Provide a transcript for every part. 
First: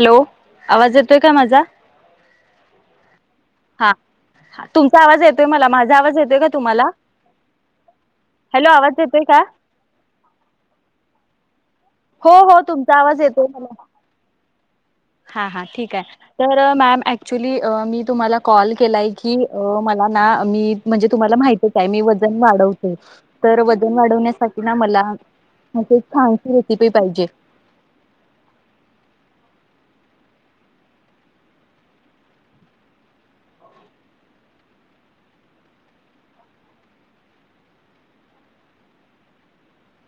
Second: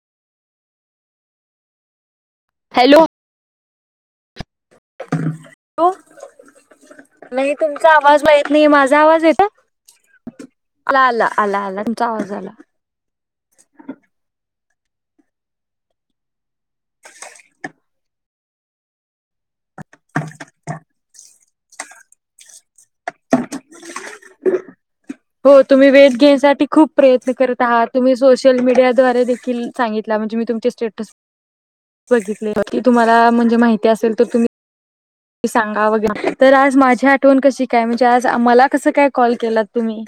Hello आवाज येतोय का माझा? हॅलो. हा तुमचा आवाज येतोय मला हॅलो माझा आवाज येतोय का तुम्हाला? नाही तुमचा आवाज माहीत नाही हॅलो माझा येतोय आवाज का येत आला आला आला आला. हो आवाज आला हो तुमचा आवाज येतो मला. हां हा ठीक आहे तर मॅम ऍक्च्युली मी तुम्हाला कॉल केलाय. की अ मला ना मी म्हणजे तुम्हाला माहतीच आहे मी वजन वाढवते. तर वजन वाढवण्यासाठी ना मला हो तुम्ही अशी एक वेट गेन छानशी साठी रेसिपी खूप पाहिजे प्रयत्न करतात तुम्ही सोशल मीडियाद्वारे देखील सांगितला म्हणजे मी तुमचे स्टेटस. बघितले की तुम्हाला म्हणजे माहिती असेल तर तुम् सांगा वगैरे तर आज माझी आठवण कशी काय म्हणजे आज मला कसं काय कॉल केला. तुम्ही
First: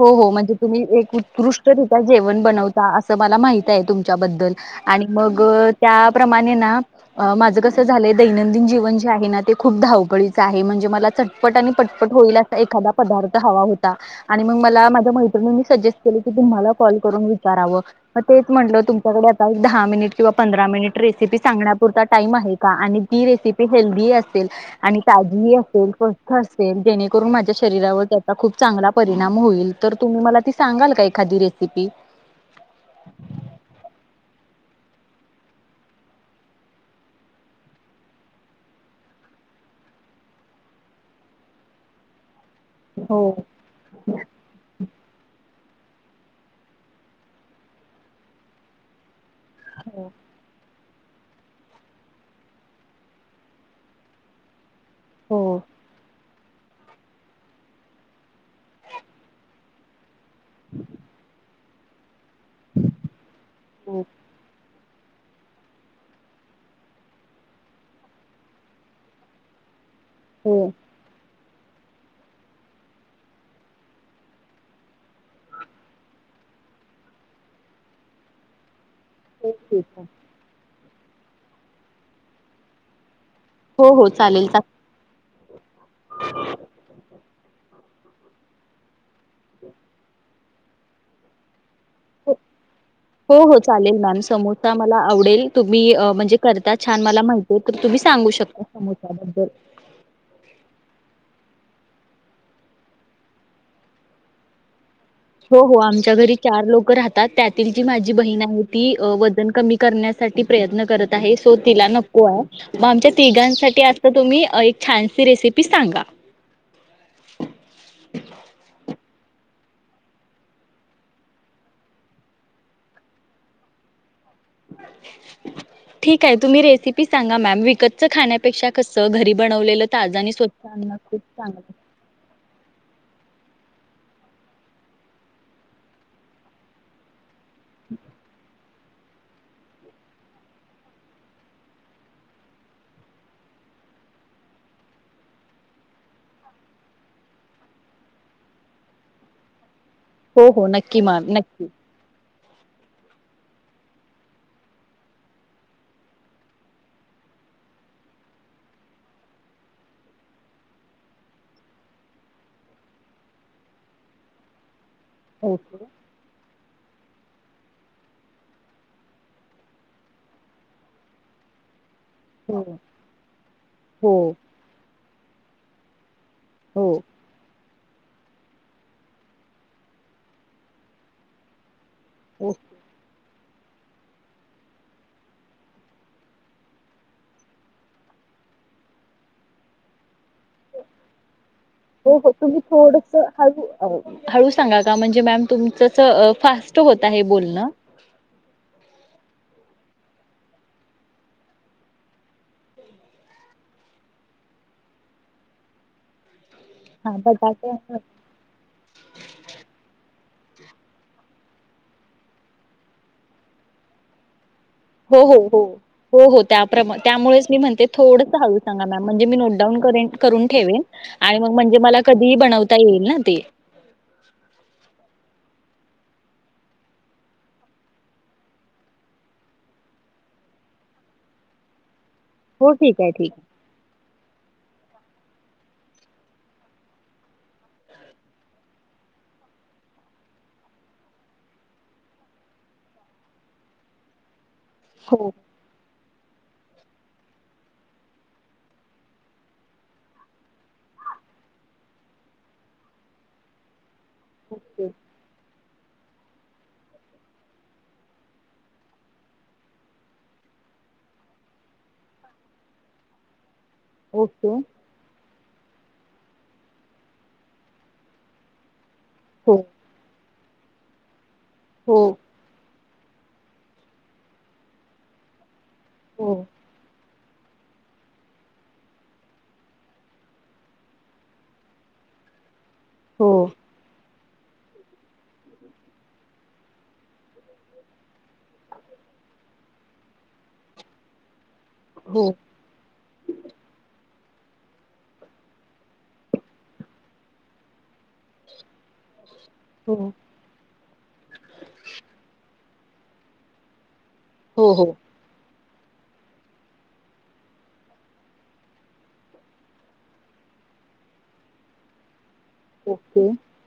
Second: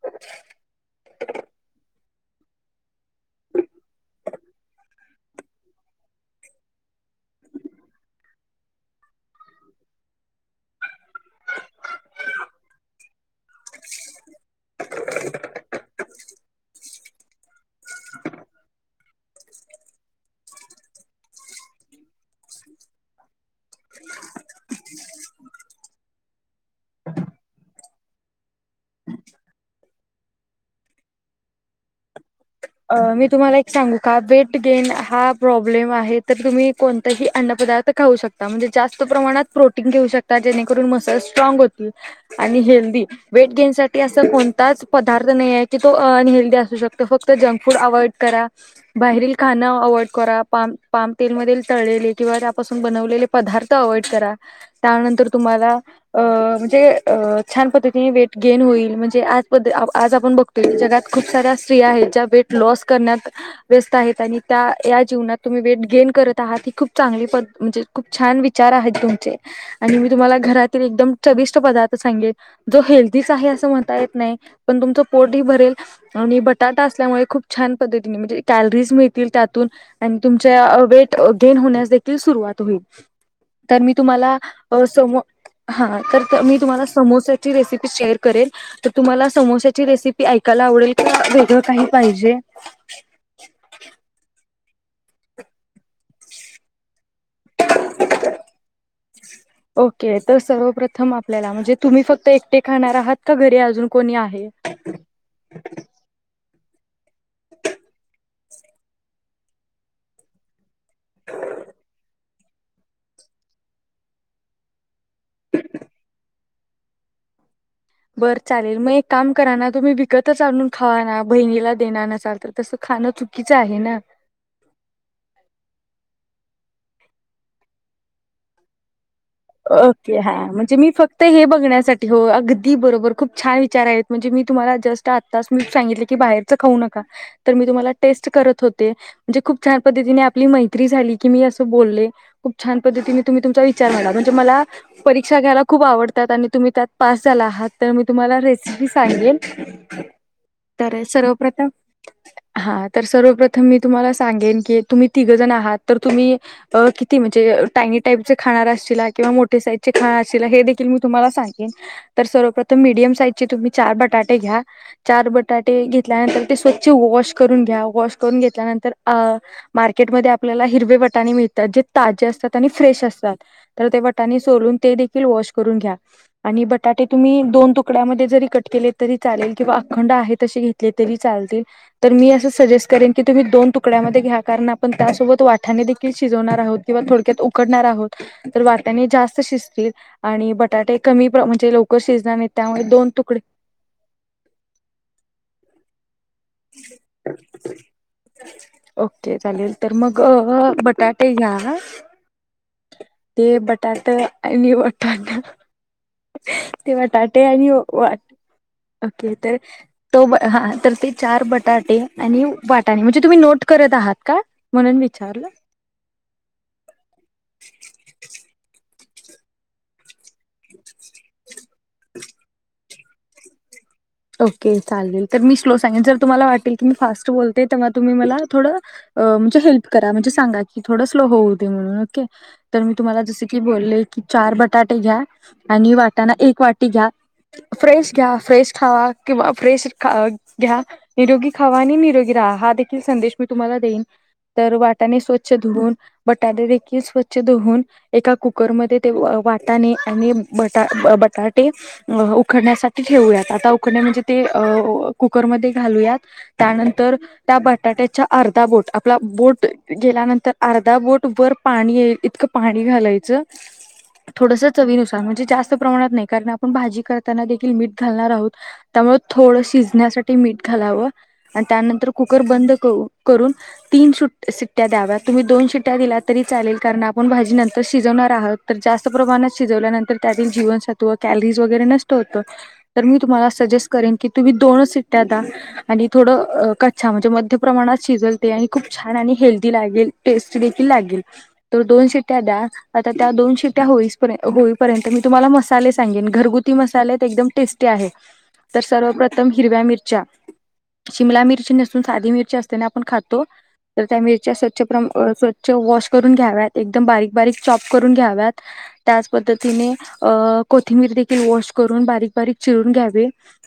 हो हो म्हणजे तुम्ही एक उत्कृष्टरित्या जेवण बनवता असं मला माहित आहे तुमच्याबद्दल आणि मग त्याप्रमाणे ना अ माझं कसं झालंय दैनंदिन जीवन जे आहे ना ते खूप धावपळीचं आहे म्हणजे मला चटपट आणि पटपट होईल असा एखादा पदार्थ हवा होता. आणि मग मला माझ्या मैत्रिणींनी सजेस्ट केलं की तुम्हाला कॉल करून विचारावं मग तेच म्हटलं च्याकडे आता एक दहा मिनिट किंवा पंधरा मिनिट रेसिपी सांगण्यापुरता टाइम आहे. का आणि ती रेसिपी हेल्दी असेल. आणि ताजीही असेल स्वस्त असेल जेणेकरून माझ्या शरीरावर खूप चांगला परिणाम होईल तर तुम्ही मला ती सांगाल का एखादी रेसिपी. मी तुम्हाला एक सांगू का वेट गेन हा प्रॉब्लेम आहे तर तुम्ही कोणताही अन्न पदार्थ खाऊ शकता म्हणजे जास्त प्रमाणात प्रोटीन घेऊ शकता जेणेकरून मसल स्ट्रांग होतील. आणि हे दी हो वेट गेन साठी असा कोणताच पदार्थ नही आहे की तो अनहेल्दी असू शकतो फक त जंक फूड अव्हॉइड करा, बाहेरील खाण अवॉइड हो करा, पाम पाम तेल मधील तळलेले किंवा त्यापासून बनवलेले पदार्थ अव्हॉइड करा. त्यानंतर हो तुम्हाला अ म्हणजे अ छान पद्धतीने वेट गेन होईल म्हणजे याज पद्ध आ आज आपण बघतोय जगात खूप साऱ्या स्त्रीयां आहेत ज्या वेट लॉस करण्यात व्यस्त हो आहेत आणि त्या या जीवनात तुम्ही वेट गेन करत आहात, ही खूप चांगली पद् म्हणजे खूप छान विचार आहेत तुमचे. आणि मी तुम्हाला हो घरातील एकदम. चविष्ट पदार्थ सांगेल जो हेल्दीच आहे असं म्हणता येत नाही पण तुमचं पोटही भरेल आणि बटाटा असल्यामुळे खूप छान पद्धतीने म्हणजे कॅलरीज मिळतील त्यातून आणि तुमच्या अ वेट अ गेन होण्यासं देखील सुरुवात होईल तर मी हो हो तुम्हाला चालेल चालेल अ. समो हा तर त मी तुम्हाला समोस्याची रेसिपी शेअर करेलं. तर तुम्हाला समोश्याची रेसिपी ऐकायला आवडेल का वेगळं काही पाहिजे. हो हो चालेल मॅम समोता मला आवडेल तुम्ही अ म्हणजे करता छान मला माहितीय, तर तुम्ही सांगू शकता समोसबद्दल. ओके तर सर्वप्रथम आपल्याला म्हणजे तुम्ही फक्त एकटे खाणार आहात का घरी अजून कोणी आहे? [inaudible] हो हो आमच्या घरी चार लोक राहतात, त्यातील जी माझी बहीण आहे ती वजन कमी करण्यासाठी प्रयत्न करत आहे, सो तिला नको आहे. म आमच्या तिघांसाठी आता तुम्ही एक छानसी रेसिपी सांगा? बरं चालेल मग एक काम करा ना तुम्ही विकतच आणून खावा ना बहिणीला देणार नसाल तर तसं खाणं चू कीच आहे ना. ठीक आहे तुम्ही रेसिपी सांगा मॅम विकतचं खाण्यापेक्षा कस घरी बनवलेलं ओके ताजं आणि हा स्वच्छ म्हणजे मी अन्न खूप फक्त हे चांगलं बघण्यासा ठी हो अगदी बरोबर खूप छान विचार आहेत, म्हणजे मी तुम्हाला जस्ट आत्तास मी सांगितले की बाहेरचं खाऊ नका. तर मी तुम्हाला टेस्ट करत होते, म्हणजे खूप छान पद्धतीने आपली मैत्री झाली, की मी असं बोलले. खूप छान पद्धतीने तुम्ही तुमचा विचार मांडा म्हणजे मला. परीक्षा घ्यायला खूप आवडतात आणि तुम्ही त्यात पास झाला आहात, तर मी तुम्हाला रेसिपी सांगेलं. हो हो नक्की तर मॅम नक्की सर्वप्रथम हा तर सर्वप्रथम मी तुम्हाला सांगेन, की तुम्ही तिघंजण आहात, तर तुम्ही अ किती म्हणजे, टायनी टाईपचे खाणार असशिला. किंवा मोठे साईजचे खानार असशिला हे देखील मी तुम्हाला सांगेन तर सर्वप्रथम मीडियम साईजचे तुम्ही चार बटाटे घ्या चार ओके बटाटे घेत घेतल्यानंतर ते स्वच्छ वॉश करून घ्या, वॉश करून घेतल्यानंतर अ मार्केटमध्ये आपल्याला हिरवे वटाणे मिळतात जे ताजे असतात, हो हो आणि फ्रेश असतात, तर ते वटाने हो सोलून ते देखील वॉश करून घ्या आणि बटाटे तुम्ही दोन तुकड्यामध्ये जरी कट केले तरी चालेल, किंवा अखंड आहे, तसे घेतले तरी चालतील. तर मी असं हो सजेस करेन की तुम्ही दोन तुकड्यामध्ये घ्या कारण आपण त्यासोबत वाठाने देखील शिजवणार आहोत, कींवा थोडक्यात उ कडणार आहोत, तर वाटाने जास्त शिजतील आणि बटाटे कमीप्र म्हणजे लव हो हो, तुम्ही थोडस हळु हळू सांगा का म्हणजे मॅम तुमचअसं फास्ट होत आहे बोलणं. ओके चालेल, तर मग बटाटे घ्या ते बटाट आनी वटानं ते बटाटे आणि वा ओके तर तो हा तर ते चार बटाटे आणि वाटाणे म्हणजे तुम्ही नोट करत आहात का? म्हणून हो हो विचारलं हो हो हो त्याप्रमा त्यामुळेच मी म्हणते, थोडंसं हळू सांगा मॅम म्हणजे मी नोट डाऊन करेन करून ठेवेन आणि मग म्हणजे मला कधीही बनवता येईल ना ते ओके चालेल तर मी स्लो सांगेन जर तुम्हाला वाटेल, की मी फास्ट बोलते, तेव्हा तुम्ही मला थोडं अ म्हणजे हेल्प करा म्हणजे सांगा की थोड स्लो होऊ दे म्हणून ओके हो तर मी ठीक आहे तुम्हाला ठीक आहे जसं कि बोलले की चार बटाटे घ्या आणि वाटाणा एक वाटी घ्या फ्रेश घ्या, फ्रेश खावा किंवा फ्रेश ख घ्या निरोगी खावा आणि निरोगी राहा, हा देखील संदेश मी तुम्हाला देईन, तर वाटाने हो स्व च्छ धुऊन बटाटे देखील स्वच्छ धुऊन एका कुकरमध्ये, ते वाटाणे आणि बटा बटाटे अ, उखडण्यासाठी ठेवूयात, आता उखडणं म्हणजे ते ओके कुकरमध्ये घालूयात, त्यानंतर त्या बटाट्याच्या अर्धा बोट, आपला बोट, गेल्यानंतर अर्धा बोट वर पाणी येईल इतकं पाणी घालायचं [inaudible] थोडस, चवीनुसार म्हणजे, जास्त प्रमाणात नाही कारण आपण भाजी करताना देखील मीठ घालणार आहोत त्यामुळं हो थोडं शिजण्यासाठी मीठ घालावं आणि त्यानंतर हो कु कर बंद करून तीन सू शिट्ट्या द्याव्यात तुमी दोन सिट्ट्या दिला हो तरी चालेल कारण आप आपण भाजी नंतर शिजवणार आहोत, तर जास्त प्रमाणात शिजवल्यानंतर त्यातील जीवनसत्व कॅलरीज वगैरे नस पण मी हो तुम्हाला सजेस्ट करेन की तुम्ही दोनचं सिट्ट्या द्या, आणि थोडं कच्च्या म्हणजे, मध्य प्रमाणात शिजेल ते आणि खूप छान आणि हेल्दी लागेल टेस्टी देखील लागेल, तर दोन हो शिट्ट्या द्या आता त्या दोन शिट्या होई होईपर्यंत, मी तुम्हाला मसाले सांगेन, घरगुती मसाले, ते एकदम टेस्ट ती आहे तर सर्वप्रथम हिरव्या हो मिरच्या शिमला मिरची नसून साधी मिरची असते ना आपण खातो, तर त्या मिरच्या हो स्वच्छ हो प्रमा अ, स्वच्छ वॉश करून घ्याव्यात, एकदम बारीक बारीक चॉप करून घ्याव्यात त्याच पद्धतीने अ कोथिंबीर देखील वॉश करून बारीक बारीक चिरून ओके घ्यावे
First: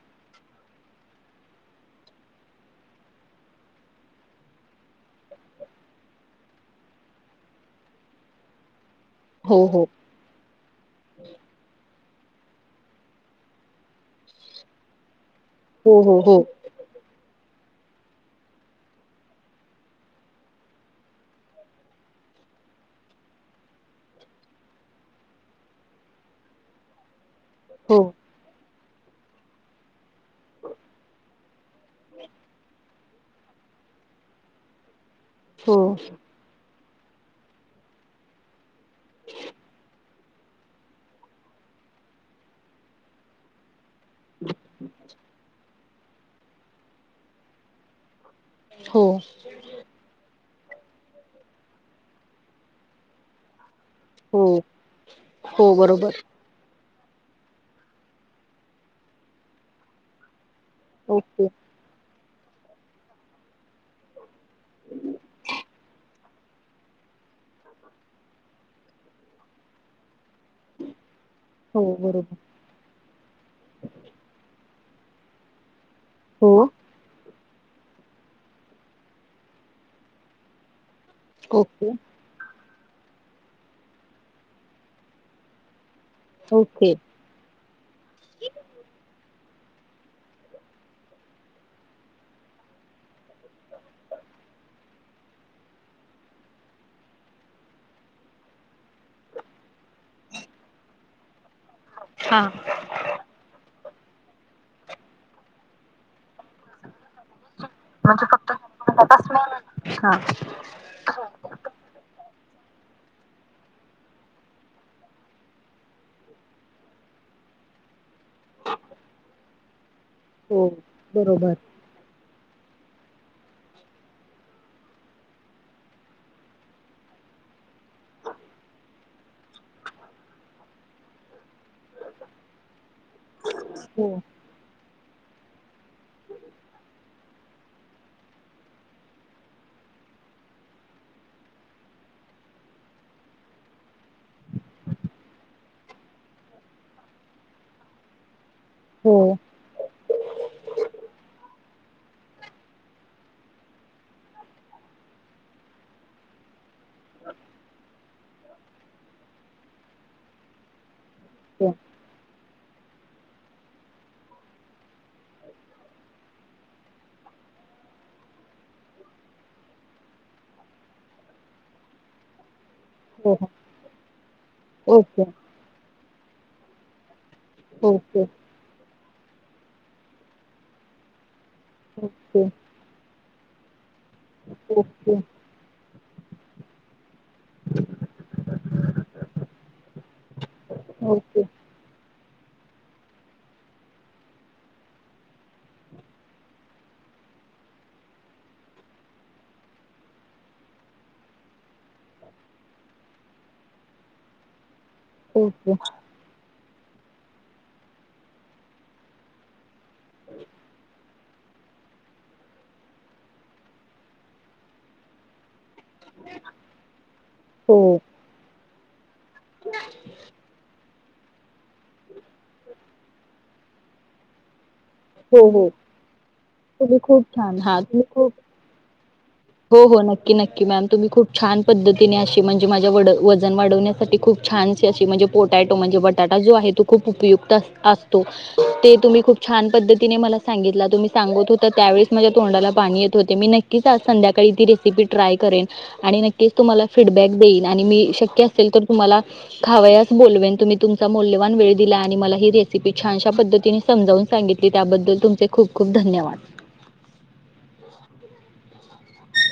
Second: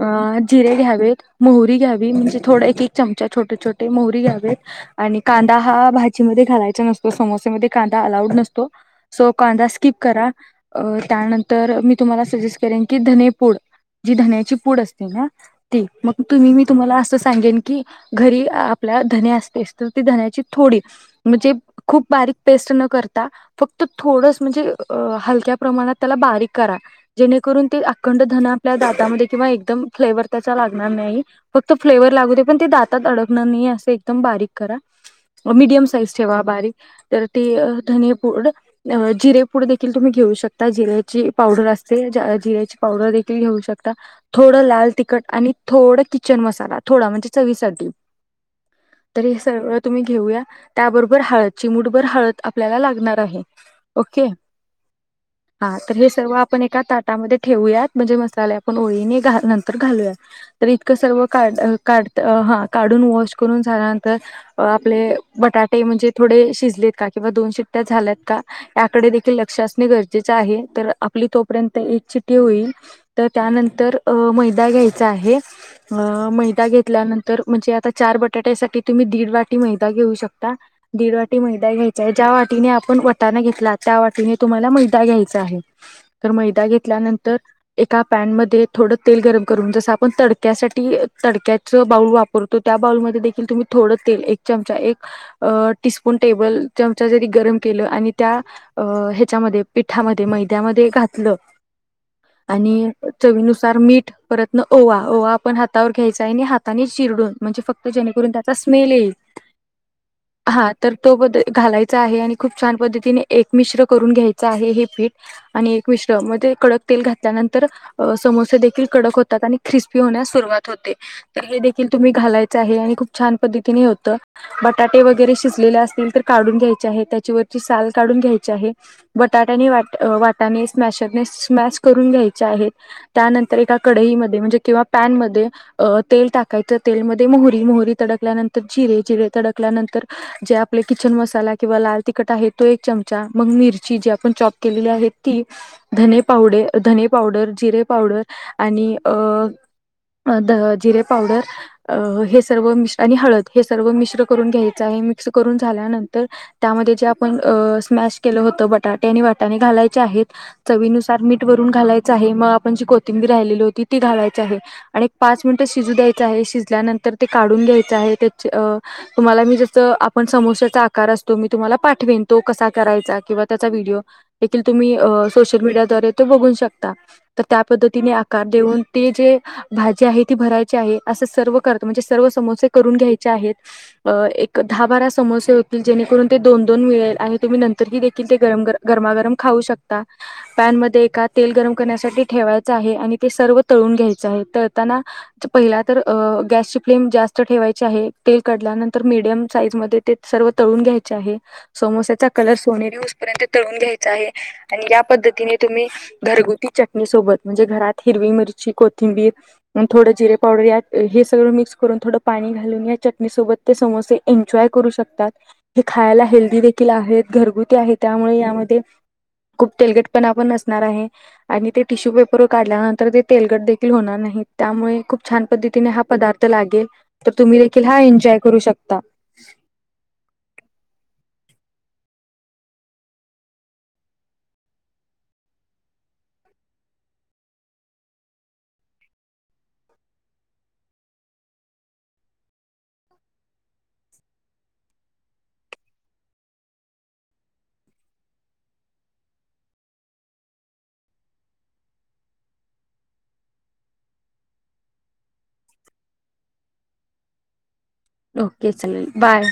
अ जिरे घ्यावेत, मोहरी घ्यावी, म्हणजे थोडा एक एक चमचा छोटे छोटे मोहरी घ्यावेत आणि कांदा हा भाजीमध्ये घालायचा नसतो, समोसेमध्ये कांदा अलाऊड नसतो. सो हो कांदा हो स्किप करा अं त्यानंतर मी तुम्हाला सजेस्ट करेन की धनेपूड जी धण्याची पूड असते ना ते हो हो मग हो तुम्ही मी तुम्हाला असं सांगेन की घरी आपल्या धने असतेस तर ती धन्याची थोडी म्हणजे खूप बारीक पेस्ट न करता फक्त थोडचं म्हणजे हलक्या प्रमाणात त्याला बारीक करा जेणेकरून ते हो अखंड धनं आपल्या दातामध्ये किंवा एकदम फ्लेवर, त्याचा लागणार नाही. फक्त फ्लेवर लागूदे पण ते दातात, अडकणार नाही असं एकदम बारीक करा मीडियम हो साईज ठेवा बारीक तर ते धनेपूड जिरेपूड देखील तुम्ही घेऊ शकता जिऱ्याची पावडर असते जिऱ्याची पावडर दे खील घेऊ शकता थोडं लाल तिखट आणि थोड किचन मसाला थोडा म्हणजे चवीसाठी हो तर हे सगळं तुमी घेऊया त्याबरोबर हळद चिमूठभर हळद आपल्याला लागणार आहे. ओके हो हो हा तर हे बरोबर सर्व आपण एका ताटामध्ये ठेवूयात म्हणजे मसाले आपण ओळीने नंतर घालूया तर इतकं सर्व ओके काढ हा काढून वॉश करून झाल्यानंतर आपले बटाटे म्हणजे थोडे शिजलेत का किंवा दोन शिट्ट्या झाल्यात का याकडे देखील लक्ष असणे गरजेचं आहे तर आपली तो पर्यंत हो एक चिटठी बरोबर होईल तर त्यानंतर मैदा घ्यायचा आहे. अ मैदा हो घेतल्यानंतर म्हणजे आता चार बटाट्यासाठी तुम्ही दीड वाटी मैदा घेऊ शकता. दीड वाटी मैदा ओके घ्यायचाय ज्या वाटीने आपण ता घेतला त्या वाटीने तुम्हाला मैदा घ्यायचा आहे तर मैदा ओके घेतल्यानंतर एका पॅनमध्ये थोडं तेल गरम करून जसं आपण तडक्यासाठी तडक्याचं बाऊल वापर करतो त्या बाउलमध्ये देखील तुम्ही थोडं तेल एक चमचा एक अ टीस्पून टेबल चमचा जरी गरम केलं आणि त्या अ ह्याच्यामध्ये पिठामध्ये मैद्यामध्ये घातलं हा. आणि चवीनुसार मीठ परत न ओवा, ओवा आपण हातावर घ्यायचा आहे आणि हाताने चिरडून म्हणजे फक्त जेणेकरून त्याचा स्मेल येईल, हा हा. तर तो पद घालायचा आहे आणि खूप छान पद्धतीने एक मिश्र करून घ्यायचं आहे हे पीठ आणि एक मिश्र मध्येे कडक तेल घात त्यानंतर समोसे देखील कडक होतात, आणि ख्रिस्पी होण्यास हो सुरुवात होते, त बरोबर हे देखील तुम्ही घालायचं आहे आणि खूप छान पद्धतीने होत. बटाटे वगैरे शिजलेले असतील तर काढून घ्यायचे आहे, त्याच्यावरची साल काढून घ्यायची आहे. बटाट्यानी वाट वाटाने स्मशरने स्मॅश करून घ्यायचे आहे त्यानंतर एका हो कडईमध्ये म्हणजे किंवा पॅनमध्ये अ तेल टाकायचं तेलमध्ये मोहरी, मोहरी तडकल्यानंतर जिरे, जिरे तडकल्यानंतर जे आपले किचन मसाला किंवा लाल तिखट आहे ते एक चमचा मग मिरची जी आपण चॉप केलेली आहे ती धने पावडे, धने पावडर, जिरे पावडर आणि अ हो द जिरे पावडर अ हे सर्व मिश आणि हळद हे सर्व मिश्र करून घ्यायचं आहे, मिक्स करून झाल्यानंतर त्यामध्ये जे आपण स्मॅश केलं होतं बटाटे आणि वटाणे घालायचे आहेत चवीनुसार मीठ हो वरून घालायचं आहे म आपण जी कोथिंबी राहिलेली होती ती घालायचं आहे. आणि एक पाच मिनिटं शिजू द्यायचं आहे शिजल्यानंतर ते काढून घ्यायचं आहे त्याच्या तुम्हाला मी जसं आपण समोस्याचा आकार असतो मी तुम्हाला पाठवेन. तो कसा करायचा हो किंवा हो त्याचा व्हिडिओ देखील तुम्ही ओके सोशल मीडियाद्वारे तो बघू शकता तर त्या पद्धतीने ओके आकार देऊन ते जे भाजी आहे ती भरायची आहे. असं सर्व करत म्हणजे सर्व ओके समोसे करून घ्यायचे आहेत एक दहा, बारा ओके ओके समोसे जेणेकरून ते दोन, दोन मिळेल आहे तुम्ही नंतर क देखील ते गरम गरमागरम खाऊ शकता. पॅनमध्ये एका ओके तेल गरम करण्यासाठी ठेवायचं आहे आणि ते सर्व तळून घ्यायचं आहे तळताना पहिला तर गॅसची फ्लेम जास्त ठेवायची आहे तेल कढल्यानंतर मीडियम साईज मध्ये ते सर्व तळून घ्यायचे आहे समोसेचा कलर सोनेरीस पर्यंत तळून घ्यायचा आहे आणि हो पद्धतीने तुम्ही घरगुती चटणी सोबत म्हणजे घरात हिरवी मिरची, कोथिंबीर थोडं जिरे पावडर या हे सगळं मिक्स करून थोडं पाणी घालून या चटणीसोबत ते समोसे एन्जॉय करू शकतात. हे खायला हेल्दी देखील आहेत घरगुती आहे त्यामुळे यामध्ये खूप तेलगटपणा पण नसणार आहे. आणि ते टिश्यू पेपरवर काढल्यानंतर ते तेलगट देखील होणार नाही त्यामुळे खूप छान हो हो पद्धतीने हा पदार्थ लागेल. तुम्ही खूप तर तुम्ही छान देखील हा खूप एन्जॉय करू शकता. हो हो नक्की नक्की मॅम. तुम्ही खूप छान पद्धतीने अशी म्हणजे माझ्या वड वजन वाढवण्यासाठी खूप छानशी अशी म्हणजे पोटॅटो म्हणजे बटाटा जो आहे तो खूप उपयुक्त अस असतो. ते तुम्ही खूप छान पद्धती तिने मला सांगितला तुम्ही सांगत होता त्यावेळीस माझ्या तोंडाला पाणी येत होते. मी नक्कीच आज संध्याकाळी ती रेसे पी ट्राय करेन आणि नक्कीच तुम्हाला फीडबॅक देईन. आणि मी शक्य असेल तर तुम्हाला खावयास बोलवेन. तुम्ही तुमचा मौल्यवान वेळ दिला आणि मला ही रेसिपी छानशा पद्धतीने समजावून सांगितली त्याबद्दल तुमचे खूप खूप धन्यवाद. ओके चालेल. बाय.